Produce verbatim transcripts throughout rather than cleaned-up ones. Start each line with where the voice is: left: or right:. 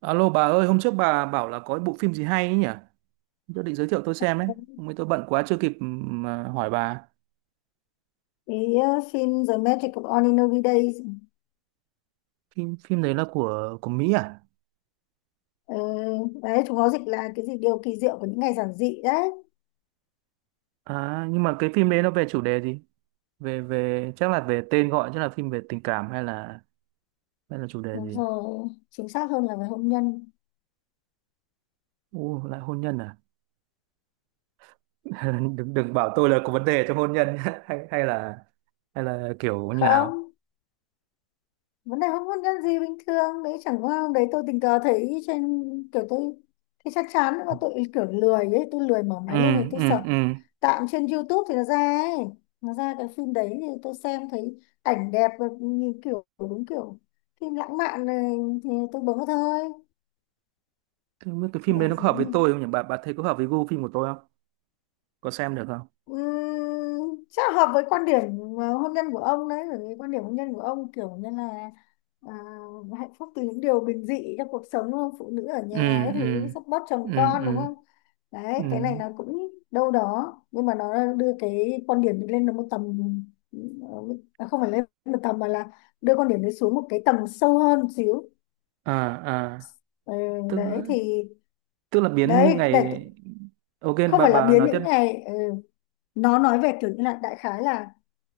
right: Alo bà ơi, hôm trước bà bảo là có cái bộ phim gì hay ấy nhỉ? Tôi định giới thiệu tôi xem ấy.
left: Cái
right: Hôm nay tôi bận quá chưa kịp ừm, mà hỏi bà.
left: ờ, phim The Magic of Ordinary Days.
right: Phim phim đấy là của của Mỹ à?
left: Ờ, Đấy, chúng nó dịch là cái gì điều kỳ diệu của những ngày giản dị đấy.
right: À nhưng mà cái phim đấy nó về chủ đề gì? Về về chắc là về tên gọi, chắc là phim về tình cảm hay là hay là chủ đề
left: Đúng
right: gì?
left: rồi, chính xác hơn là về hôn nhân.
right: Ồ lại hôn nhân à? Đừng đừng bảo tôi là có vấn đề trong hôn nhân nhá. hay hay là hay là kiểu như nào?
left: Không, vấn đề hôn hôn nhân gì, bình thường đấy, chẳng qua hôm đấy tôi tình cờ thấy trên, kiểu tôi thì chắc chắn nhưng mà tôi kiểu lười ấy, tôi lười mở
right: Ừ,
left: máy lên thì tôi
right: ừ,
left: sợ,
right: ừ.
left: tạm trên YouTube thì nó ra ấy, nó ra cái phim đấy thì tôi xem thấy ảnh đẹp và nhìn kiểu đúng kiểu phim lãng mạn này thì tôi bấm vào thôi.
right: Thế không biết cái phim
left: Để
right: đấy nó có hợp với
left: gì?
right: tôi không nhỉ? Bà bà thấy có hợp với gu phim của tôi không? Có xem được không?
left: Ừm, chắc là hợp với quan điểm ờ, hôn nhân của ông đấy, bởi vì quan điểm hôn nhân của ông kiểu như là, à, hạnh phúc từ những điều bình dị trong cuộc sống, đúng không, phụ nữ ở
right: Ừ,
left: nhà các thứ
right: ừ,
left: support
right: ừ,
left: chồng con, đúng
right: ừ,
left: không.
right: ừ.
left: Đấy, cái này nó cũng đâu đó nhưng mà nó đưa cái quan điểm lên được một tầm, ờ, không phải lên một tầm mà là đưa quan điểm đấy xuống một cái tầng sâu hơn xíu.
right: À, à,
left: ừ,
right: tức
left: Đấy thì,
right: tức là biến những
left: đấy để,
right: ngày. Ok,
left: không
right: bà
left: phải là
right: bà
left: biến
right: nói tiếp.
left: những ngày ừ. Nó nói về kiểu như là, đại khái là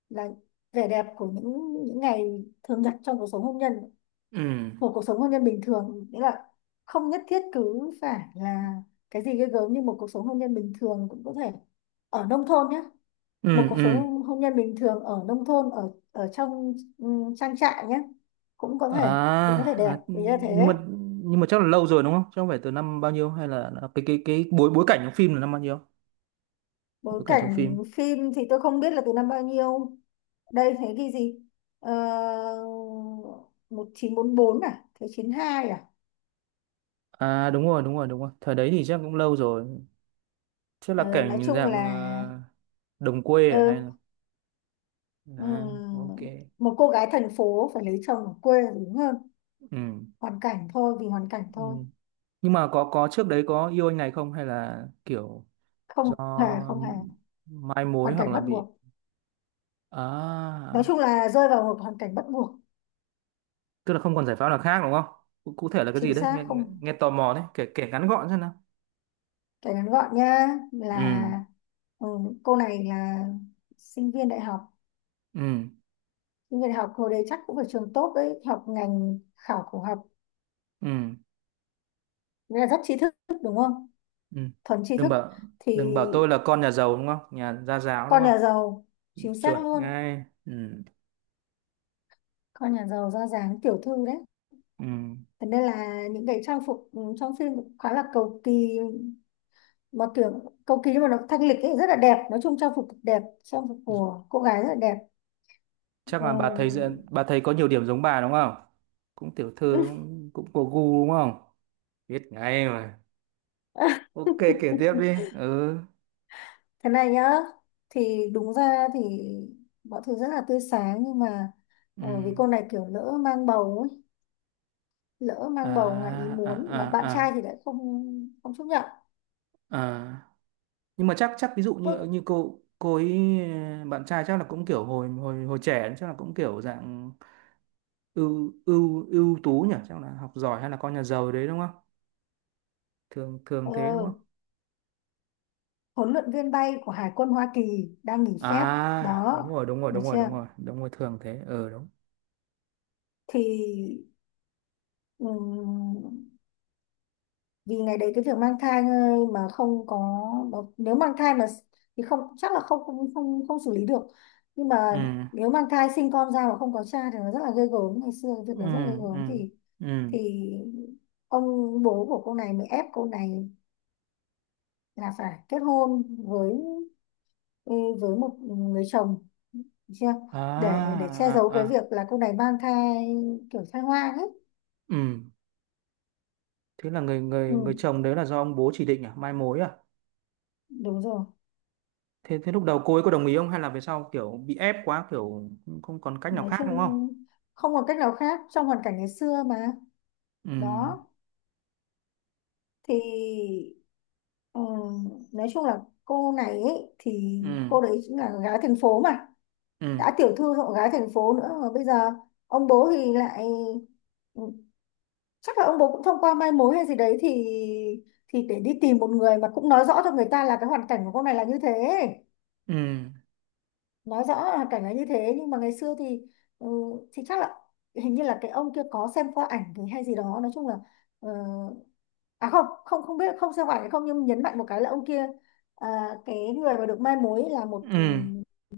left: là vẻ đẹp của những những ngày thường nhật trong cuộc sống hôn nhân.
right: Ừ,
left: Một cuộc sống hôn nhân bình thường, nghĩa là không nhất thiết cứ phải là cái gì ghê gớm, nhưng một cuộc sống hôn nhân bình thường cũng có thể, ở nông thôn nhé, một
right: ừ,
left: cuộc
right: ừ.
left: sống hôn nhân bình thường ở nông thôn, ở ở trong ừ, trang trại nhé, cũng có
right: À,
left: thể, cũng có thể đẹp,
right: à,
left: ý là
right: nhưng mà
left: thế.
right: nhưng mà chắc là lâu rồi đúng không? Chắc không phải từ năm bao nhiêu, hay là là cái cái cái bối bối cảnh trong phim là năm bao nhiêu?
left: Bối
right: Bối cảnh trong
left: cảnh
right: phim.
left: phim thì tôi không biết là từ năm bao nhiêu, đây thế ghi gì. Ờ, Một chín bốn bốn à, thế chín hai à.
right: À, đúng rồi, đúng rồi, đúng rồi, thời đấy thì chắc cũng lâu rồi. Chắc là
left: Ờ, nói
right: cảnh
left: chung
right: dạng
left: là,
right: ờ, đồng quê,
left: ờ,
right: à, hay là. À, ok.
left: ừm, một cô gái thành phố phải lấy chồng ở quê là đúng hơn.
right: Ừ,
left: Hoàn cảnh thôi, vì hoàn cảnh
right: ừ.
left: thôi.
right: Nhưng mà có có trước đấy có yêu anh này không, hay là kiểu do
left: Không hề, không hề,
right: mai mối
left: hoàn
right: hoặc
left: cảnh
right: là
left: bắt
right: bị.
left: buộc, nói
right: À,
left: chung là rơi vào một hoàn cảnh bắt buộc.
right: tức là không còn giải pháp nào khác đúng không? Cụ cụ thể là cái gì
left: Chính
right: đấy?
left: xác
right: Nghe, nghe,
left: không?
right: nghe tò mò đấy, kể kể ngắn gọn xem nào.
left: Kể ngắn gọn nha,
right: Ừ,
left: là ừ, cô này là sinh viên đại học.
right: ừ,
left: Những người học hồi đấy chắc cũng phải trường tốt đấy, học ngành khảo cổ học,
right: ừ,
left: nghĩa là rất tri thức, đúng không?
right: ừ.
left: Thuần tri
right: Đừng
left: thức,
right: bảo
left: thì
right: đừng bảo tôi là con nhà giàu đúng không? Nhà gia giáo đúng
left: con
right: không?
left: nhà giàu, chính xác
right: Chuẩn
left: luôn.
right: ngay. Ừ,
left: Con nhà giàu ra dáng tiểu thư đấy.
right: ừ.
left: Thế nên là những cái trang phục ừ, trong phim cũng khá là cầu kỳ, mà kiểu cầu kỳ nhưng mà nó thanh lịch ấy, rất là đẹp. Nói chung trang phục cực đẹp, trang phục của cô gái rất là đẹp.
right: Chắc là bà thấy
left: Ừ.
right: bà thấy có nhiều điểm giống bà đúng không? Cũng tiểu thư, cũng cũng có gu đúng không? Biết ngay mà. Ok, kể tiếp đi. Ừ.
left: Thế này nhá, thì đúng ra thì mọi thứ rất là tươi sáng nhưng mà,
right: Ừ.
left: ờ, vì cô này kiểu lỡ mang bầu ấy, lỡ
right: À,
left: mang bầu ngoài ý
right: à,
left: muốn mà bạn
right: à,
left: trai thì
right: à,
left: lại không, không chấp nhận.
right: à. Nhưng mà chắc chắc ví dụ như
left: Tốt.
right: như cô cô ấy, ờ, bạn trai chắc là cũng kiểu hồi hồi hồi trẻ chắc là cũng kiểu dạng ưu ưu ưu tú nhỉ, chắc là học giỏi hay là con nhà giàu đấy đúng không? Thường thường thế đúng
left: Ờ,
right: không?
left: Huấn luyện viên bay của Hải quân Hoa Kỳ đang nghỉ phép.
right: À,
left: Đó,
right: đúng rồi, đúng rồi,
left: được
right: đúng rồi, đúng
left: chưa?
right: rồi, đúng rồi, thường thế. Ừ, đúng.
left: Thì, ừm, vì ngày đấy cái việc mang thai mà không có, mà nếu mang thai mà thì không, chắc là không không không, không xử lý được, nhưng
right: Ừ,
left: mà nếu mang thai sinh con ra mà không có cha thì nó rất là ghê gớm, ngày xưa cái việc
right: ừ,
left: đấy rất là ghê
right: ừ,
left: gớm, thì
right: ừ.
left: thì ông bố của cô này mới ép cô này là phải kết hôn với với một người chồng. Được chưa, để để che
right: À,
left: giấu
right: à,
left: cái việc
right: à.
left: là cô này mang thai, kiểu thai hoang ấy.
right: Ừ. Thế là người
left: ừ,
right: người người chồng đấy là do ông bố chỉ định à, mai mối à?
left: Đúng rồi.
right: Thế thế lúc đầu cô ấy có đồng ý không, hay là về sau kiểu bị ép quá, kiểu không còn cách nào
left: Nói
right: khác đúng
left: chung
right: không?
left: không còn cách nào khác trong hoàn cảnh ngày xưa mà.
right: Ừ.
left: Đó thì, ừ, nói chung là cô này ấy, thì
right: Ừ.
left: cô đấy cũng là gái thành phố mà,
right: Ừ.
left: đã tiểu thư rồi còn gái thành phố nữa mà, bây giờ ông bố thì lại, ừ, chắc là ông bố cũng thông qua mai mối hay gì đấy, thì thì để đi tìm một người mà cũng nói rõ cho người ta là cái hoàn cảnh của cô này là như thế.
right: Ừ.
left: Nói rõ là hoàn cảnh là như thế nhưng mà ngày xưa thì, ừ, thì chắc là, hình như là cái ông kia có xem qua ảnh thì hay gì đó, nói chung là, ờ, à không không không biết không xem qua ảnh hay không, nhưng nhấn mạnh một cái là ông kia, à, cái người mà được mai mối là một ừ,
right: Ừ.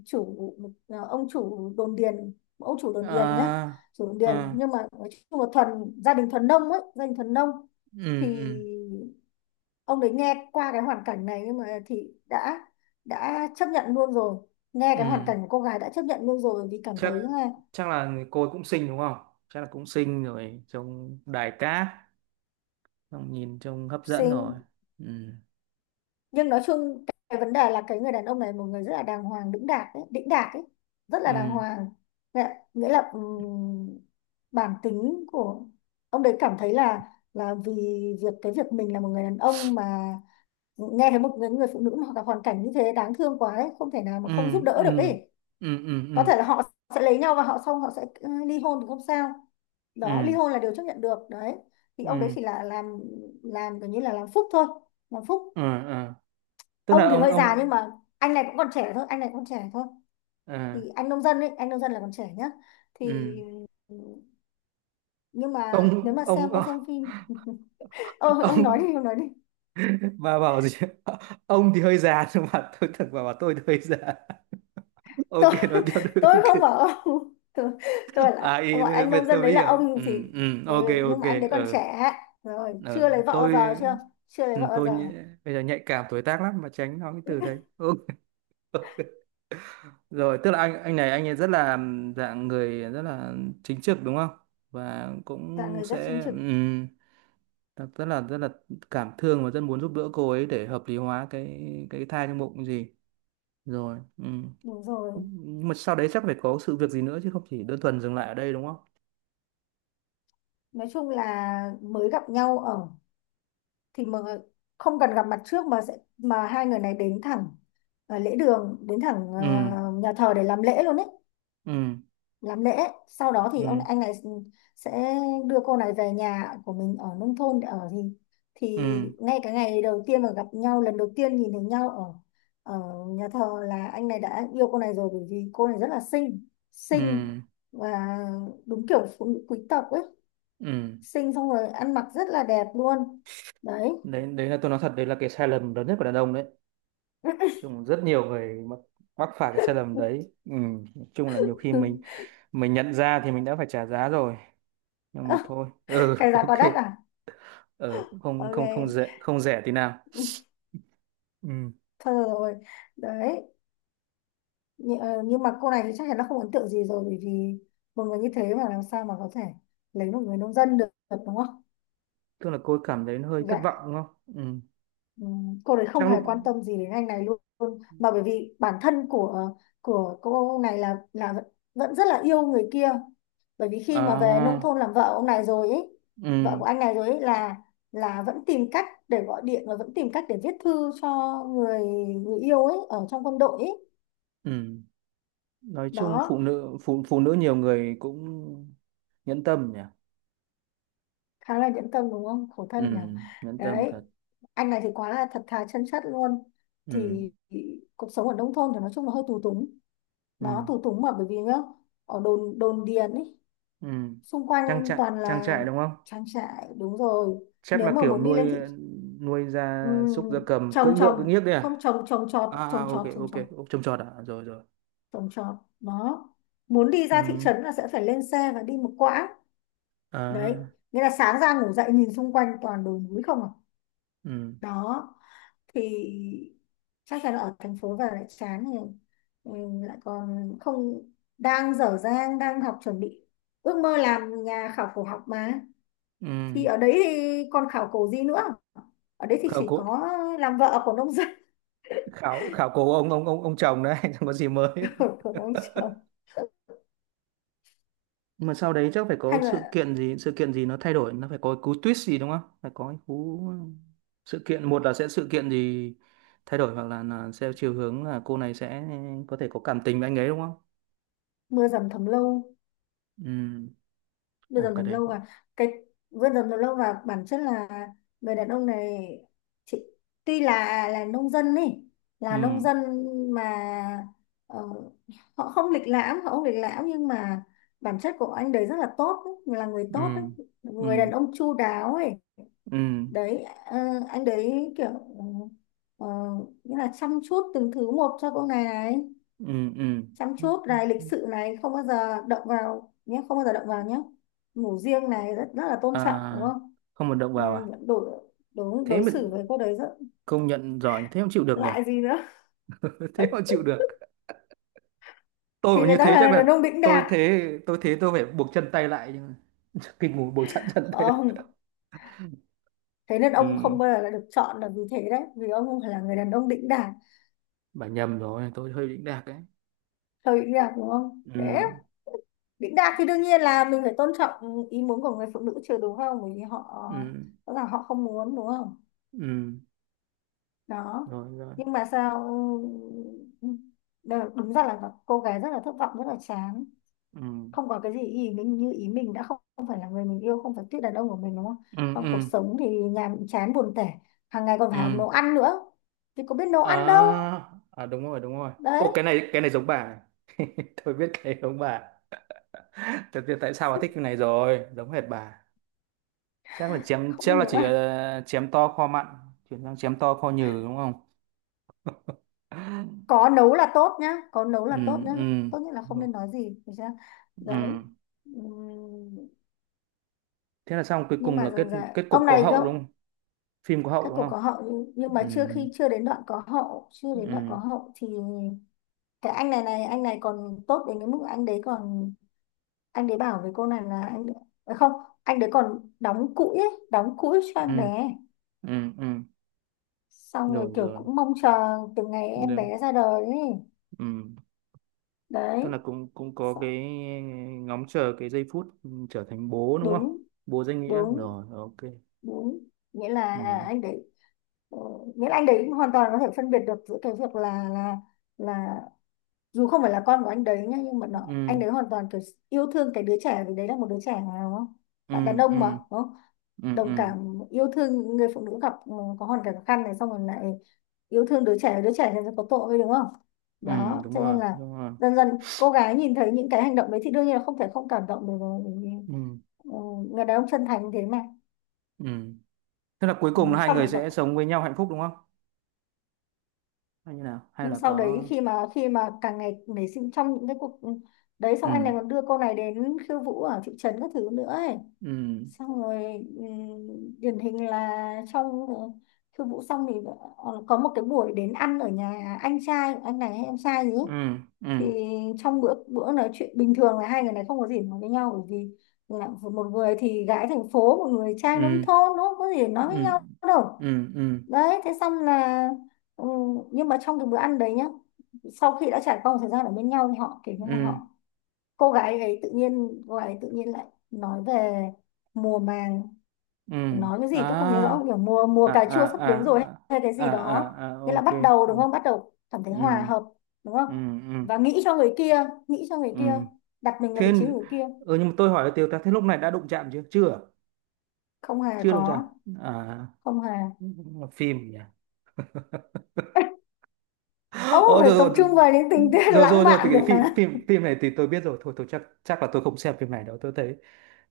left: chủ một, à, ông chủ đồn điền, ông chủ đồn điền nhá,
right: À.
left: chủ đồn điền,
right: À.
left: nhưng mà nói chung là thuần, gia đình thuần nông ấy, gia đình thuần nông.
right: Ừ.
left: Thì
right: Ừ.
left: ông đấy nghe qua cái hoàn cảnh này nhưng mà thì đã đã chấp nhận luôn rồi, nghe cái hoàn
right: Ừ.
left: cảnh của cô gái đã chấp nhận luôn rồi vì cảm thấy
right: Chắc
left: là,
right: chắc là cô ấy cũng xinh đúng không? Chắc là cũng xinh rồi, trông đài cát, trông nhìn trông hấp dẫn rồi.
left: xinh,
right: Ừ.
left: nhưng nói chung cái vấn đề là cái người đàn ông này một người rất là đàng hoàng đĩnh đạc ấy, đĩnh đạc ấy, rất là đàng
right: Ừ.
left: hoàng, nghĩa nghĩa là, ừm, bản tính của ông đấy cảm thấy là là vì việc, cái việc mình là một người đàn ông mà nghe thấy một người, người phụ nữ mà gặp hoàn cảnh như thế đáng thương quá ấy, không thể nào
right: Ừ.
left: mà không giúp đỡ được
right: Ừ.
left: ấy.
right: Ừ. Ừ.
left: Có
right: Ừ.
left: thể là họ sẽ lấy nhau và họ, xong họ sẽ ừ, ly hôn thì không sao. Đó,
right: Ừ.
left: ly hôn là điều chấp nhận được đấy, thì ông
right: Ừ.
left: đấy chỉ là làm làm kiểu như là làm phúc thôi, làm phúc.
right: Ừ. Ừ. Tức
left: Ông
right: là
left: thì
right: ông
left: hơi già nhưng
right: ông
left: mà anh này cũng còn trẻ thôi, anh này cũng còn trẻ thôi,
right: à.
left: thì anh nông dân ấy, anh nông dân là còn trẻ nhá. Thì,
right: Ừ.
left: nhưng mà nếu
right: Ông
left: mà
right: ông
left: xem ông xem phim. Ờ, ông nói
right: ông,
left: đi, ông nói đi.
right: bà bảo gì? Ông thì hơi già nhưng mà tôi thật, bà bảo tôi thì hơi già. Ok,
left: tôi
right: nói tiếp được.
left: tôi không bảo
right: Ok.
left: ông tôi, tôi lại
right: À, ý
left: gọi anh
right: bên
left: nông dân
right: tôi mới
left: đấy là
right: hiểu.
left: ông
right: Ừ,
left: thì.
right: ừ,
left: ừ,
right: ok,
left: nhưng
right: ok.
left: mà anh đấy còn
right: Ờ.
left: trẻ, rồi chưa
right: Ờ,
left: lấy vợ bao giờ,
right: tôi.
left: chưa, chưa lấy
right: Ừ,
left: vợ bao
right: tôi
left: giờ.
right: nhĩ- bây giờ nhạy cảm tuổi tác lắm mà, tránh nói cái từ đấy, ok. Rồi, tức là anh anh này, anh ấy rất là ừ, dạng người rất là chính trực đúng không, và
left: Dạ
right: cũng
left: người rất chính
right: sẽ
left: trực,
right: ừm, rất rất là rất là cảm thương và rất muốn giúp đỡ cô ấy để hợp lý hóa cái cái thai trong bụng gì rồi. Ừ.
left: đúng rồi.
right: Nhưng mà sau đấy chắc phải có sự việc gì nữa chứ không chỉ đơn thuần dừng lại ở đây đúng không?
left: Nói chung là mới gặp nhau ở thì mà, không cần gặp mặt trước mà sẽ, mà hai người này đến thẳng ờ, lễ đường, đến thẳng
right: Ừ,
left: ờ, nhà thờ để làm lễ luôn ấy,
right: ừ,
left: làm lễ. Sau đó thì ông
right: ừ,
left: anh này sẽ đưa cô này về nhà của mình ở nông thôn để ở, thì thì
right: ừ,
left: ngay cái ngày đầu tiên mà gặp nhau lần đầu tiên nhìn thấy nhau ở ở nhà thờ là anh này đã yêu cô này rồi, bởi vì cô này rất là xinh,
right: ừ,
left: xinh và đúng kiểu phụ nữ quý tộc ấy,
right: ừ.
left: xinh xong rồi ăn mặc rất là đẹp luôn. Đấy.
right: Đấy đấy là tôi nói thật, đấy là cái sai lầm lớn nhất của đàn ông đấy. Chung rất nhiều người mắc mắc phải cái sai lầm đấy. Ừ, nói chung là nhiều khi mình mình nhận ra thì mình đã phải trả giá rồi, nhưng mà thôi. Ừ.
left: Cái giá
right: Ok.
left: quá đắt à?
right: Ừ, không, không, không
left: Ok,
right: rẻ không rẻ tí nào. Ừ,
left: thôi được rồi. Đấy. Nh- ờ, nhưng mà cô này thì chắc chắn nó không ấn tượng gì rồi, bởi vì một người như thế mà làm sao mà có thể lấy một người nông dân được, đúng không.
right: tức là cô cảm thấy hơi thất
left: Dạ.
right: vọng đúng không? Ừ,
left: Ừm, cô đấy không
right: trong
left: hề
right: lúc.
left: quan tâm gì đến anh này luôn, mà bởi vì bản thân của ờ, của cô này là là vẫn, vẫn rất là yêu người kia, bởi vì khi mà về nông
right: À,
left: thôn làm vợ ông này rồi ấy,
right: ừ,
left: vợ của anh này rồi ấy là là vẫn tìm cách để gọi điện và vẫn tìm cách để viết thư cho người, người yêu ấy ở trong quân đội ấy.
right: ừ. Nói chung phụ
left: Đó,
right: nữ, phụ phụ nữ nhiều người cũng nhẫn tâm nhỉ.
left: khá là nhẫn tâm đúng không, khổ
right: Ừ,
left: thân nhỉ.
right: nhẫn tâm
left: Đấy,
right: thật.
left: anh này thì quá là thật thà chân chất luôn.
right: Ừ,
left: Thì cuộc sống ở nông thôn thì nói chung là hơi tù túng,
right: ừ,
left: nó tù túng mà bởi vì nhá, ở đồn đồn điền ấy,
right: ừ,
left: xung
right: trang
left: quanh
right: trại,
left: toàn
right: trang
left: là
right: trại đúng không?
left: trang trại, đúng rồi.
right: Chắc
left: Nếu
right: là
left: mà
right: kiểu
left: muốn đi
right: nuôi,
left: lên thị,
right: nuôi
left: ừ,
right: gia súc, gia cầm, cưỡi
left: trồng
right: ngựa cưỡi
left: trồng
right: nghiếc đấy à?
left: không, trồng, trồng trọt
right: À, à,
left: trồng
right: ok,
left: trọt trồng
right: ok.
left: trọt,
right: Ốc trông trọt à, rồi, rồi.
left: trồng trọt đó. Muốn đi
right: Ừ.
left: ra thị trấn là sẽ phải lên xe và đi một quãng. Đấy,
right: À.
left: nghĩa là sáng ra ngủ dậy nhìn xung quanh toàn đồi núi không à.
right: Ừ,
left: Đó, thì chắc chắn là ở thành phố và lại chán thì, ừ, lại còn không, đang dở dang đang học chuẩn bị ước mơ làm nhà khảo cổ học mà,
right: ừ.
left: thì ở đấy thì còn khảo cổ gì nữa, ở đấy thì
right: Khảo
left: chỉ
right: cổ,
left: có làm vợ của nông dân.
right: khảo khảo cổ ông ông ông ông chồng đấy chẳng có gì mới.
left: của của ông chồng.
right: Nhưng mà sau đấy chắc phải có
left: Hay
right: sự
left: là
right: kiện gì, sự kiện gì nó thay đổi, nó phải có cú twist gì đúng không, phải có cái cú sự kiện. Một là sẽ sự kiện gì thay đổi, hoặc là, là theo chiều hướng là cô này sẽ có thể có cảm tình với anh ấy đúng không?
left: mưa dầm thấm lâu,
right: Ừ.
left: mưa
right: ồ
left: dầm
right: cái
left: thấm
right: đấy
left: lâu.
right: cũng-
left: Và cái mưa dầm thấm lâu và bản chất là người đàn ông này, chị, tuy là là nông dân ấy,
right: Ừ,
left: là nông dân mà, ờ, họ không lịch lãm, họ không lịch lãm nhưng mà bản chất của anh đấy rất là tốt ấy, là người
right: ừ,
left: tốt ấy,
right: ừ,
left: người đàn ông chu đáo ấy.
right: ừ,
left: Đấy, ờ, anh đấy kiểu ờ, ờ, nghĩa là chăm chút từng thứ Một cho cô này này,
right: ừ, ừ.
left: chăm chút này, lịch sự này, không bao giờ động vào nhé, không bao giờ động vào nhé, ngủ riêng này, rất rất là tôn trọng, đúng
right: À,
left: không?
right: không một động
left: Ừ,
right: vào à?
left: đối, đối
right: Thế
left: đối
right: mà
left: xử với cô đấy rất
right: công nhận giỏi, thế mà chịu được nhỉ.
left: lại gì nữa.
right: Thế mà chịu được. Tôi
left: Thì
right: mà
left: người
right: như
left: ta
right: thế chắc
left: là
right: là
left: đàn ông đĩnh
right: tôi
left: đạc.
right: thế tôi thế tôi phải buộc chân tay lại, nhưng mà kinh, ngủ buộc sẵn chân tay.
left: Không, thế nên
right: Ừ,
left: ông không bao giờ là được chọn là vì thế đấy, vì ông không phải là người đàn ông đĩnh đạc.
right: bà nhầm rồi, tôi hơi đỉnh đạc đấy.
left: Hơi đĩnh đạc, đúng không?
right: Ừ,
left: Thế đĩnh đạc thì đương nhiên là mình phải tôn trọng ý muốn của người phụ nữ chứ, đúng không? Bởi vì họ
right: ừ,
left: rõ ràng họ không muốn, đúng không?
right: ừ,
left: Đó.
right: rồi, rồi.
left: Nhưng mà sao ừ, đờ- đúng ra là cô gái rất là thất vọng, rất là chán,
right: Ừ,
left: không có cái gì ý mình, như ý mình đã không, không phải là người mình yêu, không phải tuyết đàn ông của mình, đúng không?
right: ừ,
left: Trong
right: ừ,
left: cuộc sống thì nhàm chán, buồn tẻ, hàng ngày còn
right: ừ.
left: phải học nấu ăn nữa, thì có biết nấu ăn đâu.
right: À, à đúng rồi, đúng rồi.
left: Đấy,
right: Ô, cái này cái này giống bà này. Tôi biết cái này giống bà. Thật, biết tại sao bà thích cái này rồi, giống hệt bà. Chắc là chém
left: không biết
right: chắc là
left: nấu
right: chỉ
left: ăn,
right: ờ, chém to kho mặn, chuyển sang chém to kho nhừ đúng không?
left: có nấu là tốt nhá, có nấu
right: Ừ,
left: là tốt nhá.
right: ừ,
left: Tốt nhất là không nên nói gì, được chưa?
right: ừ.
left: Đấy. Ừm,
right: Thế là xong, cuối
left: nhưng
right: cùng là
left: mà
right: kết
left: dần dần
right: kết cục
left: ông
right: có
left: này cơ,
right: hậu đúng không? Phim có hậu
left: các
right: đúng
left: cô
right: không?
left: có hậu nhưng, nhưng mà
right: Ừ,
left: chưa khi chưa đến đoạn có hậu, chưa đến đoạn có
right: ừ,
left: hậu thì cái anh này này, anh này còn tốt đến cái mức anh đấy còn, anh đấy bảo với cô này là anh, à không, anh đấy còn đóng cũi ấy, đóng cũi cho
right: ừ,
left: em bé,
right: ừ, ừ.
left: xong rồi
right: Rồi,
left: kiểu
right: rồi,
left: cũng mong chờ từ ngày em
right: được.
left: bé ra đời ấy.
right: Ừ, tức là
left: Đấy.
right: cũng cũng có cái
left: Sợ-
right: ngóng chờ cái giây phút ừ, trở thành bố đúng không?
left: Đúng,
right: Bố danh nghĩa
left: đúng,
right: rồi, ok.
left: đúng, nghĩa là à,
right: Ừ,
left: anh đấy Ờ, nghĩa là anh đấy hoàn toàn có thể phân biệt được giữa cái việc là là là dù không phải là con của anh đấy nhá, nhưng mà nó
right: ừ,
left: anh đấy hoàn toàn kiểu yêu thương cái đứa trẻ, vì đấy là một đứa trẻ mà, đúng không?
right: ừ,
left: Bạn đàn
right: ừ,
left: ông mà, đúng không?
right: ừ,
left: Đồng
right: ừ,
left: cảm yêu thương những người phụ nữ gặp ừ, có hoàn cảnh khó khăn này, xong rồi lại yêu thương đứa trẻ, đứa trẻ này có tội, đúng không?
right: ừ.
left: Đó
right: Đúng
left: cho
right: rồi,
left: nên là
right: đúng rồi.
left: dần dần cô gái nhìn thấy những cái hành động đấy thì đương nhiên là không thể không cảm động được rồi, bởi vì,
right: Ừ,
left: ừ, người đàn ông chân thành thế mà.
right: ừ. Tức là cuối
left: Ừ,
right: cùng là hai
left: xong
right: người
left: rồi.
right: sẽ sống với nhau hạnh phúc đúng không, hay như nào, hay
left: Nhưng
right: là
left: sau đấy
right: có.
left: khi mà khi mà càng ngày nảy sinh trong những cái cuộc, đấy,
right: Ừ,
left: xong anh này còn đưa cô này đến khiêu vũ ở thị trấn các thứ nữa ấy.
right: ừ,
left: Xong rồi, ừm, điển hình là trong ờ, khiêu vũ xong thì ờ, có một cái buổi đến ăn ở nhà anh trai của anh này hay em trai gì ấy.
right: ừ, ừ, ừ,
left: Thì trong bữa bữa nói chuyện bình thường là hai người này không có gì nói với nhau, bởi vì là một người thì gái thành phố, một người trai nông
right: ừ.
left: thôn, nó không có gì để nói với
right: Ừ,
left: nhau đâu.
right: ừ, ừ,
left: Đấy thế xong là ừ, nhưng mà trong cái bữa ăn đấy nhá, sau khi đã trải qua một thời gian ở bên nhau thì họ kiểu như là
right: ừ,
left: họ, cô gái ấy tự nhiên, cô gái ấy tự nhiên lại nói về mùa màng,
right: ừ,
left: nói cái gì tôi không nhớ rõ,
right: à,
left: kiểu mùa mùa
right: à,
left: cà
right: à,
left: chua sắp
right: à,
left: đến rồi hay cái
right: à,
left: gì
right: à,
left: đó.
right: à,
left: Nghĩa là
right: ok,
left: bắt đầu, đúng
right: ừ,
left: không? Bắt đầu cảm thấy
right: ừ,
left: hòa hợp, đúng không?
right: ừ, ừ,
left: Và nghĩ cho người kia, nghĩ cho người
right: ừ.
left: kia, đặt mình vào vị
right: Thế
left: trí người kia.
right: ừ, nhưng mà tôi hỏi là Tiều ta, thế lúc này đã đụng chạm chưa, chưa à?
left: Không hề
right: Chưa đụng chạm,
left: có,
right: à
left: không hề.
right: là phim nhỉ.
left: Ông
right: Ồ,
left: phải tập
right: rồi,
left: trung vào những tình tiết
right: rồi, rồi,
left: lãng
right: rồi, rồi, thì
left: mạn
right: cái
left: được
right: phim
left: hả?
right: phim phim này thì tôi biết rồi, thôi tôi chắc chắc là tôi không xem phim này đâu. Tôi thấy,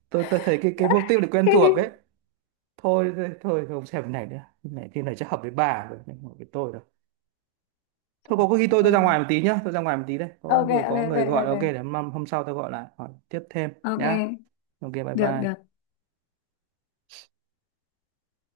right: tôi tôi thấy cái cái mục tiêu này quen thuộc ấy. Thôi, thôi, thôi không xem phim này nữa, phim này phim này chắc hợp với bà rồi, không hợp với tôi đâu. Thôi có khi tôi tôi ra
left: Ừ.
right: ngoài một tí nhá, tôi ra ngoài một tí đây. Có
left: Ok
right: vừa
left: ok
right: có người
left: ok
right: gọi,
left: ok,
right: ok, để hôm, hôm sau tôi gọi lại hỏi tiếp thêm
left: ok,
right: nhá. Ok, bye
left: được được.
right: bye.